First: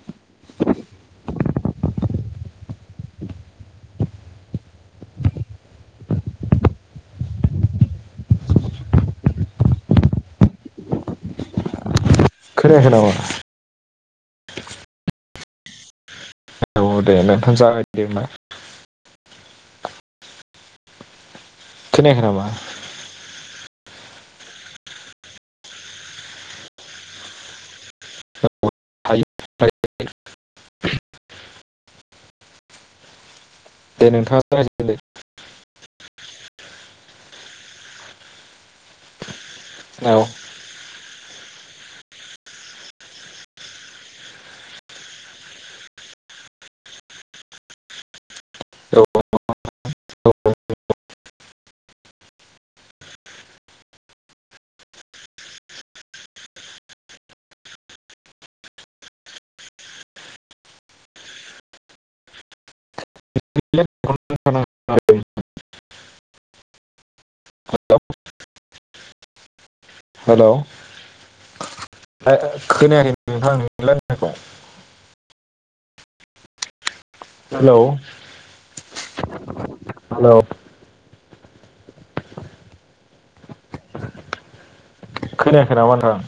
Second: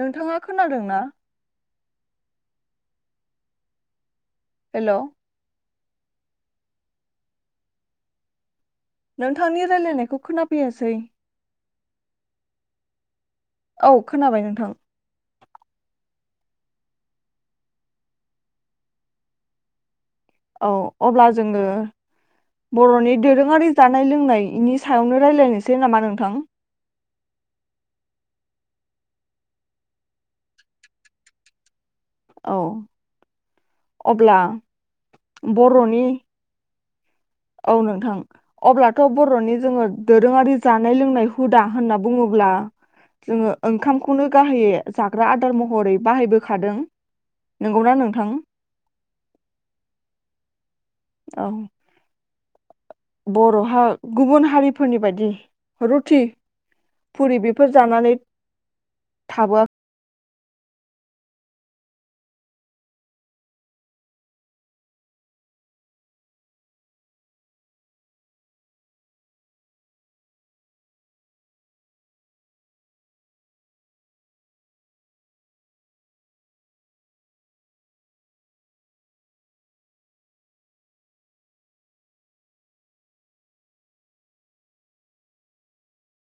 नोंथाङा खोनादों ना? हेल' नोंथांनि रायलायनायखौ खोनाफैयासै। खोनायाखै नामा? औ खोनाबाय नोंथां। औ दे नोंथां जागायदो हबा औ अब्ला जोङो खोनायाखै नामा बर'नि दोरोङारि। जानाय लोंनायनि सायावनो रायलायनोसै नामा नोंथां। [unintelligible] औ। दे अब्ला नोंथाङा जागायजेनदो बर'नि औ नोंथां अब्लाथ' बर'नि। जोङो औ दोरोङारि जानाय लोंनायखौ। हुदा होनना बुङोब्ला जोङो ओंखामखौनो गाहायै जाग्रा आदार महरै बाहायबोखादों नोंगौना नोंथां। औ। औ। बर'हा गुबुन हारिफोरनि बादि रुथि पुरि बेफोर जानानै थाबोआ [unintelligible] हेल' ओ खोनायाखै नोंथां नोंनि रायनायखौ। Hello hello. खोनायाखै नामा नोंथां?